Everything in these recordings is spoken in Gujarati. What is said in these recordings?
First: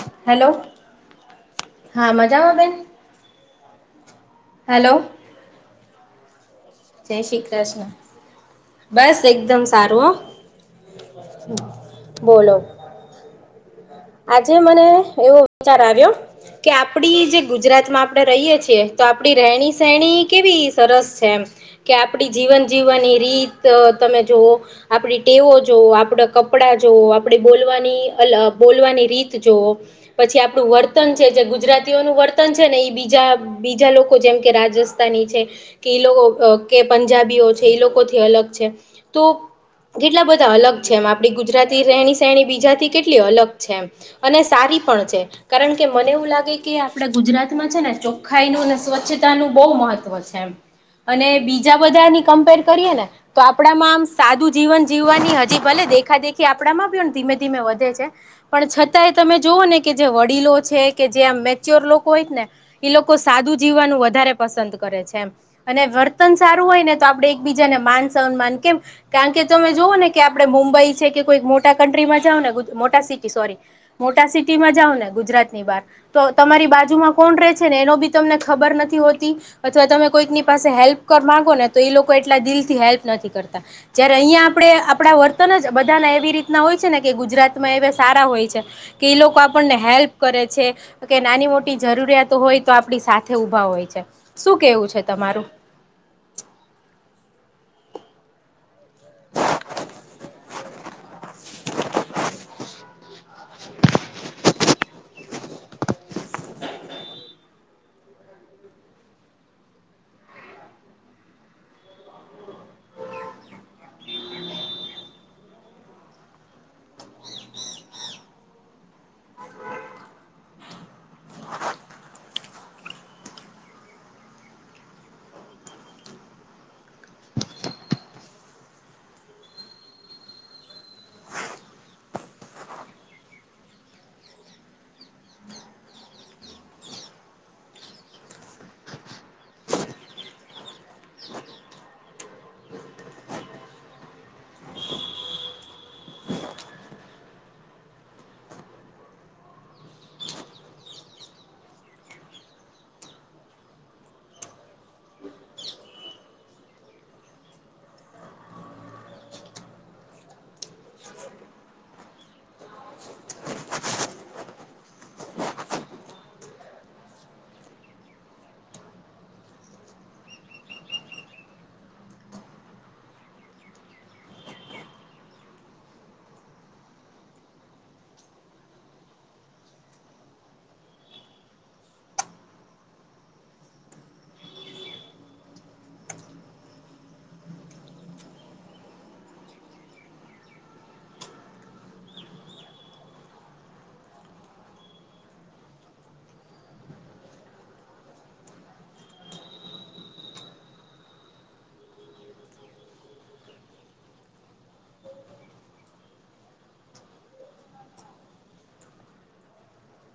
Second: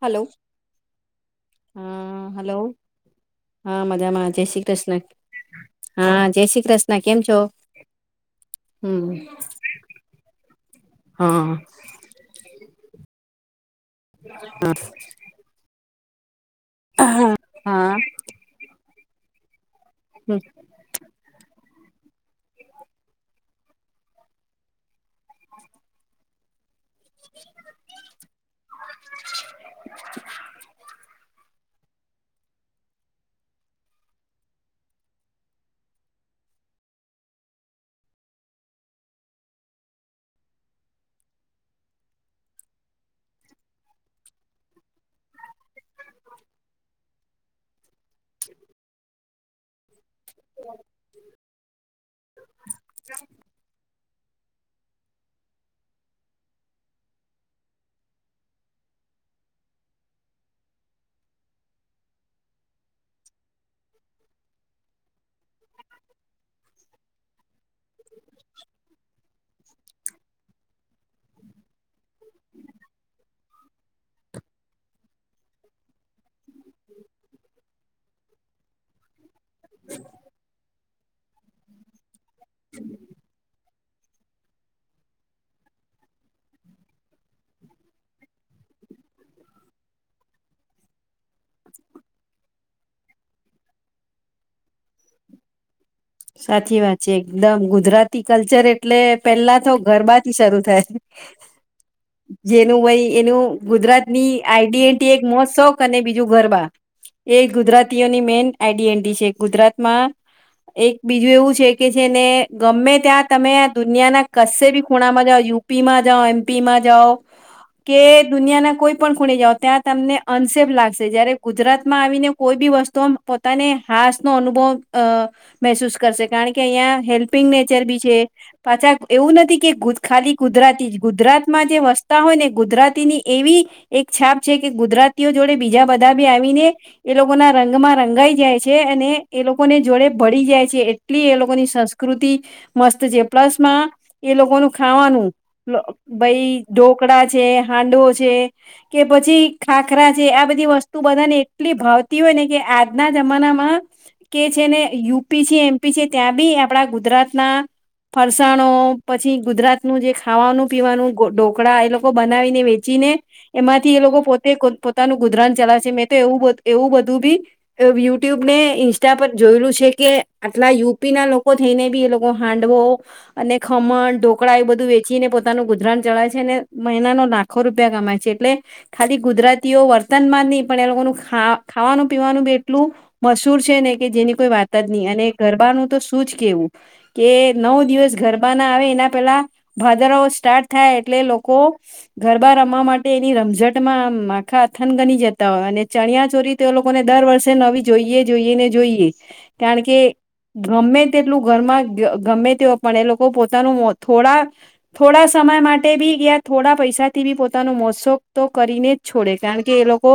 Hello hello. હા હેલો મજામાં બેન હા મજામાં જય શ્રી હેલો કૃષ્ણ હા જય શ્રી કૃષ્ણ જય કેમ છો શ્રી કૃષ્ણ હમ બસ એકદમ સારું હો. હા. બોલો આજે મને એવો વિચાર આવ્યો કે આપણી જે ગુજરાતમાં આપણે રહીએ છીએ તો આપણી રહેણી સહેણી હમ કેવી સરસ છે એમ કે આપણી જીવન જીવવાની રીત અ તમે જૂવો આપણી ટેવો જોવો, આપણા કપડા જોવો, આપણી બોલવાની અલગ બોલવાની રીત જોવો પછી આપણું વર્તન છે જે ગુજરાત તી ઓ નું વર્તન છે ને એ બીજા બીજા લોકો જેમ કે રાજસ્થાની છે. કે લો અ કે પંજાબીઓ છે એ લોકોથી અલગ છે તો કેટલા બધા અલગ છે એમ આપણી ગુજરાતી રહેણી સહેણી બીજાથી કેટલી અલગ છે એમ અને સારી પણ છે કારણ કે મને એવું લાગે કે આપણા ગુજરાતમાં છે ને ચોખ્ખાઈનું અને સ્વચ્છતાનું બહુ મહત્વ છે એમ અને બીજા બધાની કમ્પેર કરીએને તો આપણામાં આમ સાદું જીવન જીવવાની હજી ભલે દેખા દેખી આપણામાં પણ ધીમે ધીમે વધે છે. પણ છતાંય તમે જુવોને કે જે વડીલો છે કે જે આમ મેચ્યોર લોકો હોય ને ઈ લોકો સાદુ જીવવાનું વધારે પસંદ કરે છે એમ. અને વર્તન સારું હોય ને તો આપણેે એકબીજાને માન સન્માન કેમ કારણ કે તમે જૂવોને કે આપણે મુંબઈ છે કે કોઈક મોટા કન્ટ્રીમાં જાઓ ને મોટા સિટી સોરી મોટા સિટીમાં જાવને ગુજરાતની બહાર તો તમારી બાજુમાં કોણ રહે છે ને એનો બી પણ તમને ખબર નથી હોતી અથવા તમે કોઈકની પાસે હેલ્પ પર માંગોને તો એ લોકો એટલા દિલથી હેલ્પ નથી કરતા જયારે અહીયાં આપણે આપણા વર્તન જ બધાના એવી રીતના હોય છે ને કે ગુજરાતમાં એ સારા હોય છે કે એ લોકો આપણને હેલ્પ કરે છે કે નાની મોટી જરૂરિયાતો હોય તો આપડી સાથે ઉભા હોય છે શું કેવું છે તમારું સાચી વાત છે એકદમ ગુજરાતી કલ્ચર એટલે પેલા તો ગરબા જ શરૂ થાય. જેનું વય એનું ગુજરાત [unintelligible] આઈડીએ ટીએક મોજ શોખ અને બીજું ગરબા. એ ગુજરાતીઓની મેઈન આઈડીએન્ટી છે ગુજરાતમાં એક બીજું એવું છે કે સેને ગમે ત્યાં તમે દુનિયાના કશે બી ખૂણામાં જાવ યુપીમાં જાવ એમ. પીમાં જાવ કે દુનિયાના કોઈ પણ ખૂણે જાઓ ત્યાં તમને અનસેફ લાગશે જયારે ગુજરાતમાં આવીને કોઈ બી વસ્તુઓન પોતાને હાસ નો અનુભવ અ મેંહસૂસ કરશે કારણ કે અહીંયા હેલ્પિંગ નેચર બી છે. પાછા એવું નથી કે ગુજ ખાલી ગુજરાતી ગુજરાતમાં જે વસતા હોય ને ગુજરાતીની એવી એક છાપ છે કે ગુજરાતીઓ જોડે બીજા બધા બી આવીને એ લોકોના રંગમાં રંગાઈ જાય છે અને એ લોકોને જોડે પડી જાય છે એટલી એ લોકોની સંસ્કૃતિ મસ્ત છે પ્લસમાં એ લોકોનું ખાવાનું લો, ભઈ ઢોકળા છે, હાંડો છે, કે પછી ખાખરા છે. આ બધી વસ્તુ બધાને એટલી ભાવતી હોય ને કે આજના જમાનામાં કે છે ને યુપી છે, એમપી છે, ત્યાં બી આપડા ગુજરાતના ફરસાણો પછી ગુજરાતનું જે ખાવાનું પીવાનું કો ઢોકળા એ લોકો બનાવીને વેચીને એમાંથી એ લોકો પોતે કો પોતાનું ગુજરાન ચલાવે છે મેં તો એવું બધ એવું બધું ભી એ યુટ્યુબ ને ઇન્સ્ટા પર જોયેલું છે. એટલે કે આટલા યુપીના લોકો થઈને બી એ લોકો હાંડવો અને ખમણ, ઢોકળા એ બધું વેચીને પોતાનું ગુજરાન [unintelligible] છે અને મહિનાનો ના ખો રૂપિયા કમાય છે એટલે ખાલી ગુજરાતીઓ વર્તનમાંની પણ એ લોકોનુ ખા ખાવાનું પીવાનું બી એટલું મશહૂર છે ને કે જેની કોઈ વાત જ ની અને ગરબાનું તો શું જ કેવું? કે નવ દિવસ ગરબા ના આવે એના પેલા ભાદરવો સ્ટાર્ટ થાય એટલે લોકો ગરબા રમવા માટે એની રમઝટ માં [unintelligible] થનગની જતા હોય અને ચણિયા ચોરી તે લોકોને દર વર્ષે નવી જોઈએ જોઈએ ને જોઈએ કારણ કે ગમે તેટલું ઘરમાં ગ્ય ગમે તે ઓ પણ એ લોકો પોતાનું મો થોડા થોડા સમય માટે બી ગયા થોડા પૈસાથી બી પોતાનું મોજ શોખ તો કરીને જ છોડે કારણ કે એ લોકો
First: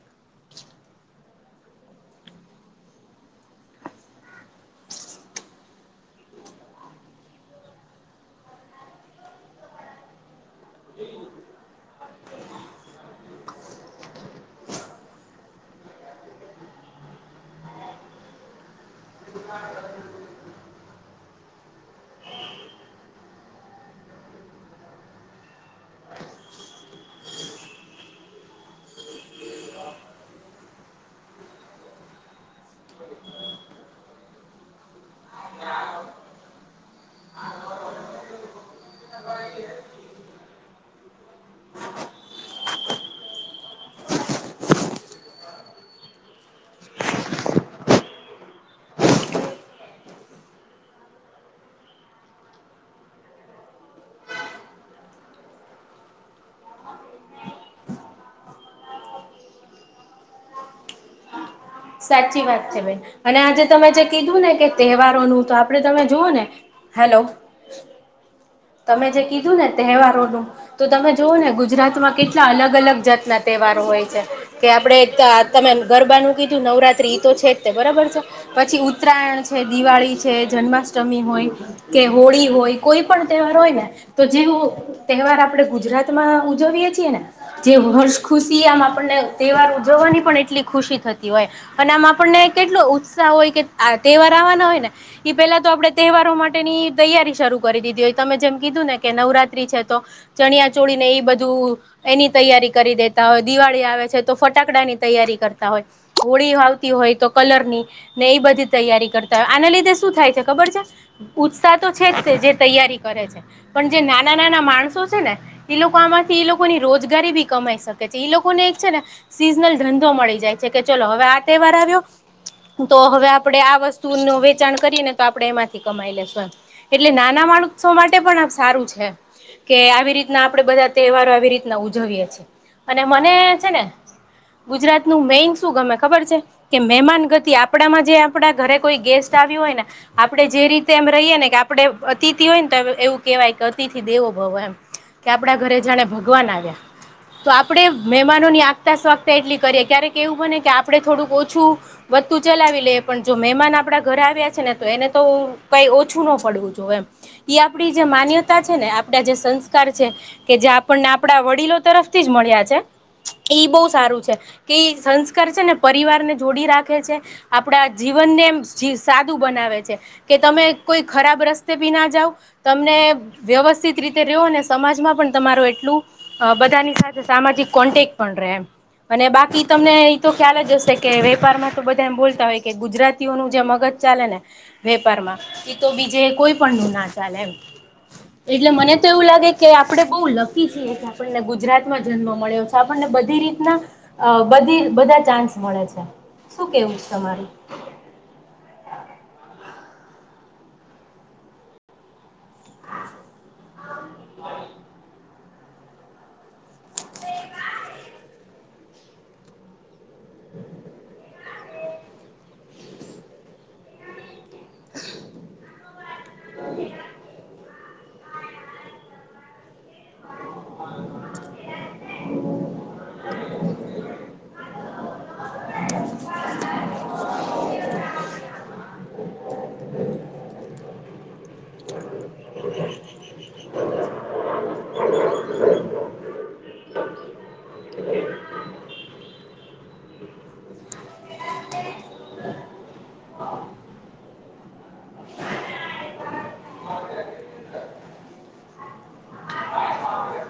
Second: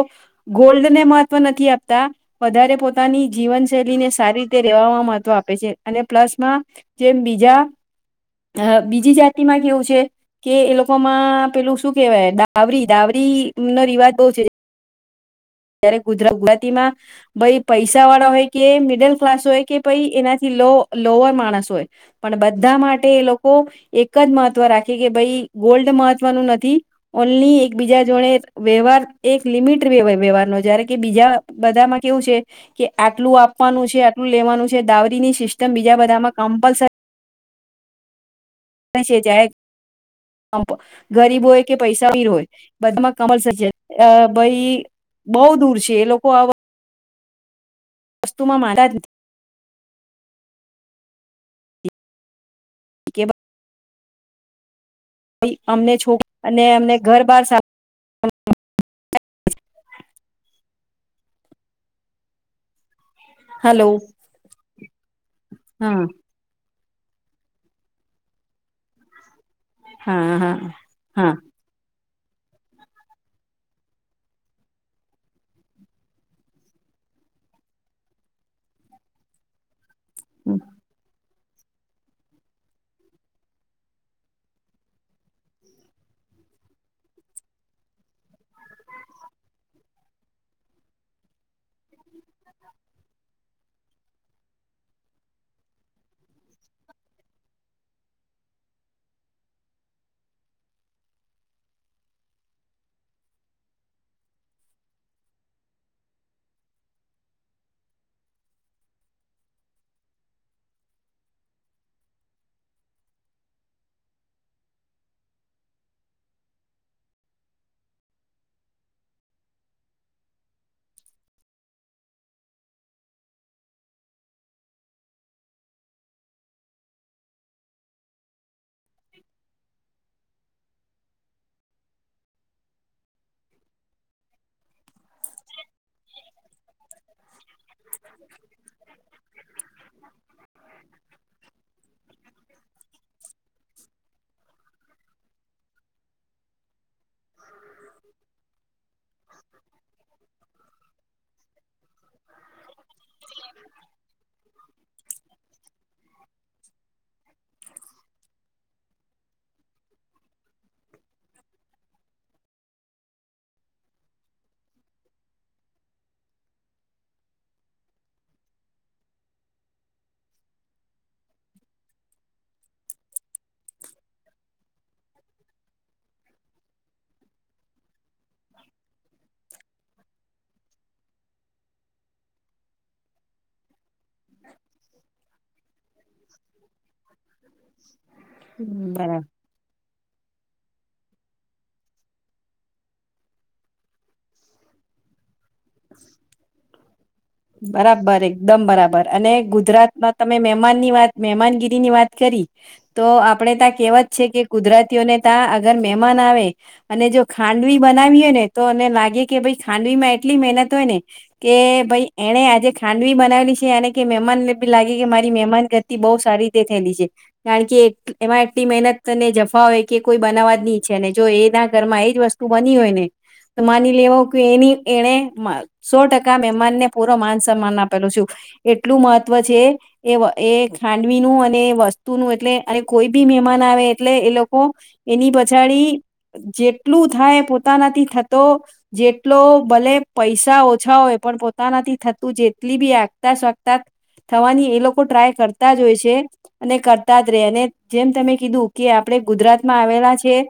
ગોલ્ડ ને મહત્વ નથી આપતા વધારે પોતાની જીવનશૈલી ને જ સારી રીતે રેવામાં મહત્વ આપે છે અને પ્લસમાં જેમ બીજા અ બીજી જાતિમાં કેવું છે કે એ લોકોમાં પેલું શું કેવાય દાવરી દાવરી નો રિવાજ બહુ છે જે ત્યારે [unintelligible] નદીમાં ભઈ પૈસા વાળા હોય કે મિડલ ક્લાસ હોય કે પછી ભાઈ એના લો લોઅર માણસો હોય પણ બધા માટે એ લોકો એક જ મહત્વ રાખે કે ભાઈ ગોલ્ડ મહત્વનું નથી ઓનલી એક બીજા જોડ વ્યવહાર એક લિમિટ [unintelligible] વ્યવહાર જ્યારે કે બીજા બધામાં કેવું છે કે આટલું આપવાનું છે, આટલું લેવાનું છે જે દાવરીની સિસ્ટમ બીજા બધામાં કમ્પલસરી છે જ્યારે [inaudible] [inaudible] ગરીબ હોય કે પૈસાાવીર હોય બધામાં [inaudible] અ ભઈ બઉ દૂર છે એ લોકો આ વસ્તુ [unintelligible] નથી કે [unintelligible] અમને [inaudible] અને અમને ઘર બાર [inaudible] સાચી વાત છે ભાઈ અને હલો તમે જે કીધું ને તહેવારોનું તો આપડે તમે હા જુઓ ને હાલો તમે જે કીધું ને હા તહેવારોનું હા તો તમે જુવઓ હા ને ગુજરાતમાં કેટ- લા અલગ અલગ જાતના તહેવાર હોય છે. કે આપડે તમે ગરબાનું કીધું નવરાત્રી ઇ તો છે જ તે બરાબર છે. પછી ઉત્તરાયણ છે દિવાળી છે જન્માષ્ટમી હોય કે હોળી, હોય કોઈ પણ તહેવાર હોય ને તો જેવો તહેવાર આપણેે ગુજરાતમાં ઉજવીએ છીએ ને જે હર્ષ ખુશી આમ આપણને તહેવાર ઉજવવાની પણ એટલી ખુશી થતી હોય, અને આમ આપણને કેટલો ઉત્સાહ હોય કે આ તહેવાર આવવાના હોય ને ઈ પેલા તો આપડે તહેવારો માટેની તૈયારી શરૂ કરી દીધી હોય. તમે જેમ કીધું ને કે નવરાત્રી છે તો ચણિયા ચોળી ઈ બધું એની તૈયારી કરી દેતા હોય દિવાળી આવે છે તો ફટાકડા ની તૈયારી કરતા હોય હોળી આવતી હોય તો કલરની ને એ બધી તૈયારી કરતા હોય આના લીધે શું થાય છે ખબર છે ઉત્સાહ તો છે જ કે જે તૈયારી કરે છે પણ જે નાના નાના માણસો છે ને એ લોકો આમાંથી એ લોકોની રોજગારી બી કમાઈ શકે છે એ લોકોને એક છે ને સિઝનલ ધંધો મળી જાય છે કે ચલો આ તહેવાર આવ્યો તો હવે આપડે આ વસ્તુનું વેચાણ કરી ને તો આપડણે એમાંથી કમાઈ લેશું એમ એટલે નાના માણસો માટે પણ આ સારું છે કે આવી રીત- ના આપણેે બધા તહેવારો આવી રીતના ઉજવીએ છીએ અને મને છે ને ગુજરાત નું મેઈન શું ગમે ખબર છે? કે મહેમાન ગતિ આપડામાં જે આપણા ઘરે કોઈ ગેસ્ટ આવ્યું હોય ને આપડે જે રીતે એમ રહીએે ને કે આપડે અતિ- થી હોય ને તો એવું કેહેવાય કે અતિથિ દેવો ભવ એમ કે આપડા ઘરે જાણે ભગવાન આવ્યા. તો આપણેે મહેમાનોની આગતા સ્વાગતા એટલી કરીએ ક્યારે કે એવું બને કે આપડે થોડુંક ઓછું વધતું ચલાવી લેએ પણ જો મહેમાન આપડા ઘર આવ્યા છે ને તો એને તો કઈ ઓછું ન પડવું જો એમ એ આપડી જે માન્યતા છે ને આપડા જે સંસ્કાર છે. કે જે આપણને આપડા વડીલો તરફથી જ મળ્યા છે. એ બહુ સારું છે કે સંસ્કાર છે ને પરિવારને જોડી રાખે છે. આપડા જીવનને એમ સાદું બનાવે છે કે તમે કોઈ ખરાબ રસ્તે બી ના જાવ તમને વ્યવસ્થિત રીતે રેવોને સમાજમાં પણ તમારું એટલું બધાની સાથે સામાજિક કોન્ટેક પણ રહે એમ અને બાકી તમને એતો ખ્યાલ જ હશે કે વેપાર માં તો બધા એમ બોલતા હોય કે ગુજરાતીઓનું જે મગજ ચાલે ને વેપારમાં ઈ તો બીજે કોઈ- પણનું ના ચાલે એમ એટલે મને તો બરાબર એવું લાગે કે આપણે બહુ લકી છીએ કે આપણને ગુજરાતમાં જન્મ મળ્યો છે આપણને બધી રીતના અ બધી બધા ચાન્સ મળે છે શું કેવું છે તમારું બરાબર એકદમ બરાબર અને ગુજરાતમાં તમે મહેમાનની વાત મહેમાનગીરી ની વાત કરી તો આપડે ત્યાં કહેવત છે કે ગુજરાતીઓને તા અગર મહેમાન આવે અને જો ખાંડવી બનાવી હોય ને તો એને લાગે કે ભય ખાંડવીમાં એટલી મહેનત હોય ને કે ભાઈ એણે આજે ખાંડવી બનાવેલી છે એને કે મહેમાનને લાગે કે મારી મહેમાન ગતિ બવ સારી રીતે થયેલી છે કારણ કે એમાં એટલી મહેનતને જફા હોય કે કોઈ બનાવવા જ ન ઈચ્છે ને જો એના ઘર માં એજ વસ્તુ બની હોય ને તો માની લેવો કે એની એને સો ટકા મહેમાનને પૂરો માન સન્માન આપેલો છું એટલું મહત્વ છે એ એ ખાંડવીનું અને એ વસ્તુનું એટલે અને કોઈ બી મહેમાન આવે એટલે એ લોકો એની પછાડી જેટલું થાય, પોતાનાથી થતો જેટલો ભલે પૈસા ઓછા હોય પણ પો તાનાથી થતું જેટલી બી આગતા-સાગતા થવાની એ લોકો ટ્રાય કરતા જ હોય છે. અને કરતા જ રે અને જેમ તમે કીધું કે આપણે ગુજરાત માં આવેલા છે.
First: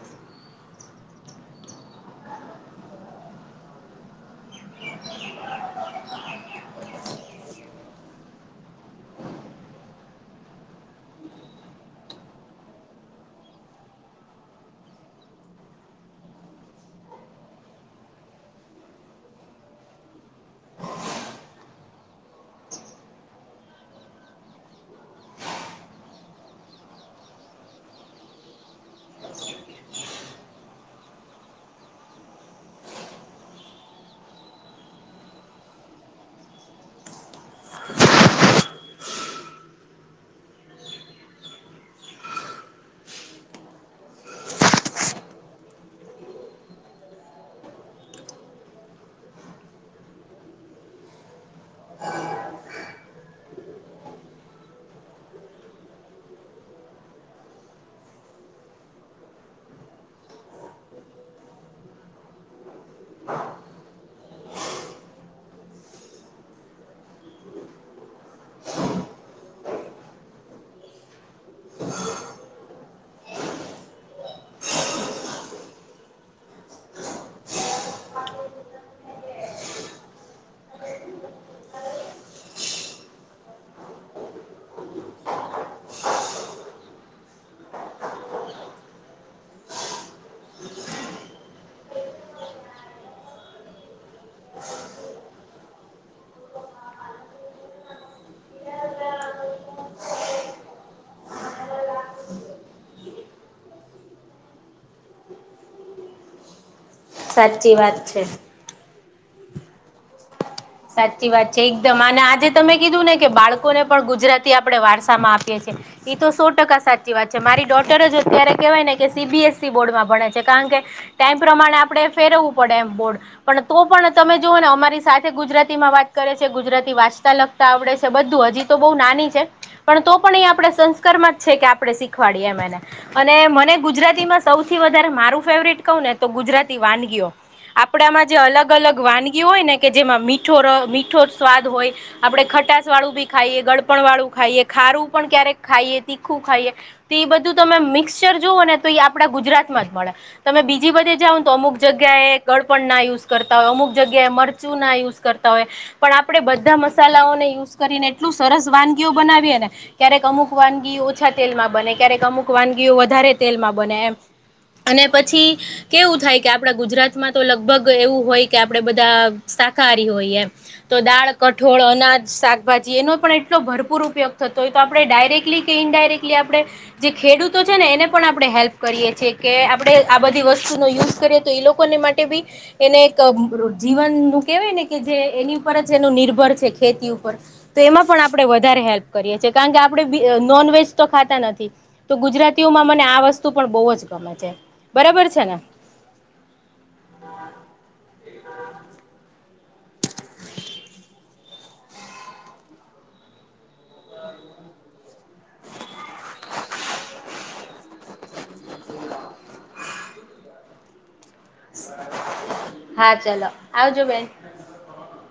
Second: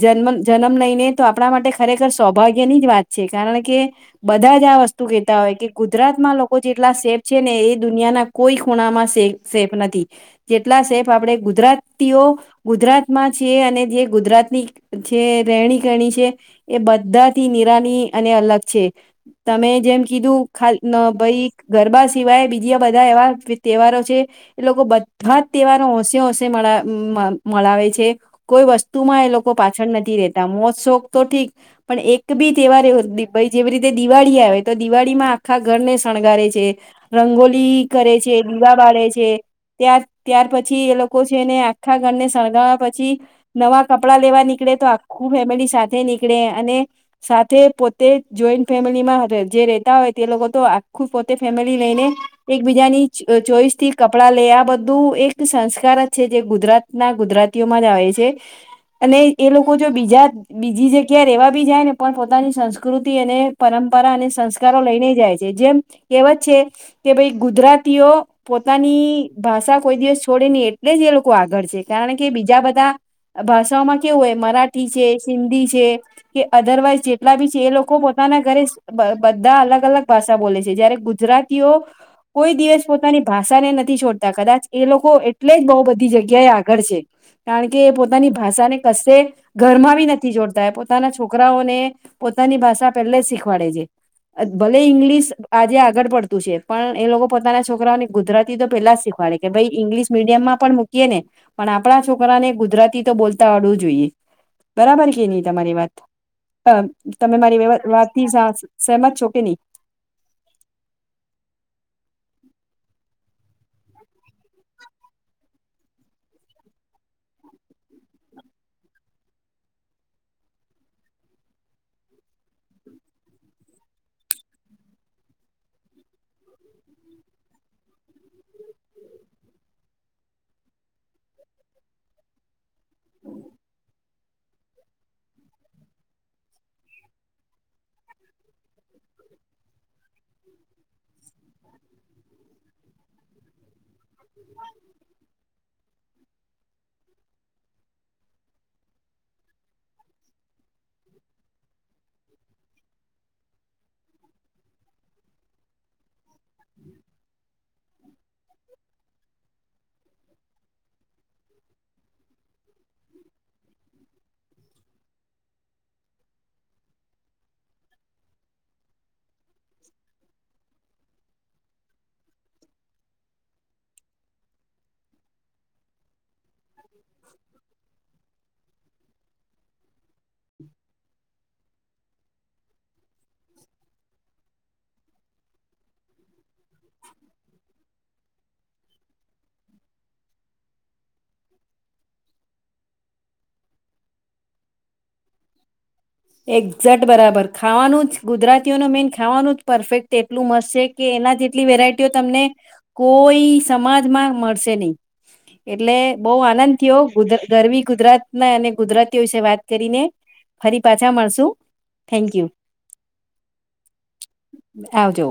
જન્મ જન્મ લઈ ને તો આપણા માટે ખરેખર સૌભાગ્ય ની જ વાત છે કારણ કે બધા જ આ વસ્તુ કે હોય કે ગુજરાતમાં લોકો જેટલા સેફ છે ને એ દુનિયાના કોઈ ખૂણામાં સે-સેફ નથી. જેટલા સેફ આપડે ગુજરાતીઓ ગુજરાત માં છે અને જે ગુજરાત ની જે રહેણી કરણી છે. એ બધા થી નિરાની અને અલગ છે. તમે જેમ કીધું ખા ભાઈ ગરબા સિવાય બીજા બધા એવા તહેવારો છે. એ લોકો બધા જ તહેવારો હોંશે હોંશે મળાવે છે. કોઈ વસ્તુ માં એ લોકો પાછળ નથી રેતા, મોજ શોક તો ઠીક પણ એક બી તહેવાર એવ ભઇ જેવી રીતે દિવાળી આવે તો દિવાળી માં આખા ઘરને શણગારે છે. રંગોલી કરે છે. દીવા બાળે છે. ત્યાર ત્યાર પછી એ લોકો છેને આખા ઘરને શણગાવે પછી નવા કપડાં લેવા નીકળે તો આખું ફેમિલી સાથે નીકળે અને સાથે પોતે જોઈન્ટ ફેમિલી માં રે જે રેતા હોય તે લોકો તો આખું પોતે ફેમિલી લઈને એક બીજાની ચોઈસ થી કપડા લે આ બધું એક સંસ્કાર જ છે જે ગુજરાત ના ગુજરાતીઓ માં જ આવે છે. અને એ લોકો જો બીજા બીજી જગ્યા રેવા બી જાય ને પણ પોતાની સં સંકૃતિ અને પરંપરા અને સંસ્કારો લઈને જાય છે. જેમ કહેવત છે કે ભાઈ ગુજરાતીઓ પોતાની ભાષા કોઈ દિવસ છોડે ની એટલે જ એ લોકો આગળ છે. કારણ કે બીજા બધા ભાષાઓમાં કેવું હોય મરાઠી છે, સિંધી છે કે અધરવાઈઝ જેટલા બી છે, એ લોકો પોતાના ઘરે બધા અલગ અલગ ભાષા બોલે છે જયારે ગુજરાતીઓ કોઈ દિવસ પોતાની ભાષા ને નથી છોડતા કદાચ એ લોકો એટલે જ બો બધી જગ્યાએ આગળ છે. કારણ કે એ પોતાની ભાષાને કશે ઘરમાં બી નથી જોડતા પોતાના છોકરાઓને પોતાની ભાષા પેલે જ શીખવાડે છે. ભલે ઈંગ્લિશ આજે આગળ પડતું છે, પણ એ લોકો પોતાના છોકરાઓને ગુજરાતી તો પેલા જ શીખવાડે. કે ભાઈ ઇંગ્લિશ મીડિયમમાં પણ મૂકીએ ને પણ આપણા છોકરાને ગુજરાતી તો બોલતા આવડવું જોઈએ. બરાબર કે નહી તમારી વાત? તમે મારી સાચી વાત છે વાતથી સહમત છો કે નહી? સાચી વાત છે, એકદમ અને આજે તમે કીધું ને કે બાળકોને પણ ગુજરાતી આપણે વારસામાં આપીએ છીએ. એ તો સો ટકા સાચી વાત છે. મારી ડોટર જ અત્યારે કહેવાય ને સીબીએસઇ બોર્ડમાં ભણે છે કારણ કે ટાઈમ પ્રમાણે આપણે ફેરવવું પડે એમ બોર્ડ. પણ તો પણ તમે જોઓ ને અમારી સાથે ગુજરાતી માં વાત કરે છે. ગુજરાતી વાંચતા લખતા આવડે છે. બધું હજી તો બવ નાની છે. પણ તો પણ એ આપણે સંસ્કારમાં જ છે કે આપણે શીખવાડીએમ એને અને મને ગુજરાતીમાં સૌથી વધારે મારું ફેવરટ કવ ને તો ગુજરાતી વાનગીઓ. આપડામાં જે અલગ અલગ વાનગી હોય ને કે જેમાં મી ઠો મીઠો સ્વાદ હોય. આપડે ખટાસ વાળું બી ખાઈએ, ગડપણ વાળું ખાઈએ, ખારું પણ ક્યારેક ખાઈએ, તીખું ખાઈએ. તો એ બધું તમે મિક્સચર જુઓ ને તો એ આપડા ગુજરાતમાં જ મળે. તમે બીજી બધે જાવ તો અમુક જગ્યાએ એ ગળપણ ના યુઝ કરતા હોય, અમુક જગ્યાએ મરચું ના યુઝ કરતા હોય, પણ આપણે બધા મસાલાઓને યુઝ કરીને એટલું સરસ વાનગીઓ બનાવીએ ને. ક્યારેક અમુક વાનગી ઓછા તેલમાં બને, ક્યારેક અમુક વાનગીઓ વધારે તેલમાં બને એમ. અને પછી કેવું થાય કે આપણા ગુજરાતમાં તો લગભગ એવું હોય કે આપણેે બધા શાકાહારી હોય એમ. તો દાળ, કઠોળ, અનાજ, શાકભાજી એનો પણ એટલો ભરપૂર ઉપયોગ થતો હોય. તો આપણે ડાયરેક્ટલી કે ઇનડાયરેક્ટલી આપણે જે ખેડૂતો છે ને એને પણ આપણે હેલ્પ કરીએ છે, કે આપણે આ બધી વસ્તુનો યુઝ કરીએ, તો એ લોકોને માટે બી એને એક જીવનનું કેહેવાય ને કે જે એની ઉપર જ એનું નિર્ભર છે ખેતી ઉપર. તો એમાં પણ આપણે વધારે હેલ્પ કરીએ છે, કારણ કે આપણે બી નોનવેજ તો ખાતા નથી. તો ગુજરાતીઓમાં મને આ વસ્તુ પણ બહુ જ ગમે છે, બરાબર છે ને. એક્ઝેક્ટ બરાબર ખાવાનું જ ગુજરાતીઓનો મેન ખાવાનું જ પરફેક્ટ એટલું મસ્ત છે. કે એના જેટલી વેરાયટીઓ તમને કોઈ સમાજમાં મળશે નહી. એટલે બહુ આનંદ થયો ગરવી ગુજરાતના અને ગુજરાતીઓ વિશે વાત કરીને. ફરી પાછા મળશુ, થેન્ક યુ. હા ચાલો આવજો બેન. આવજો.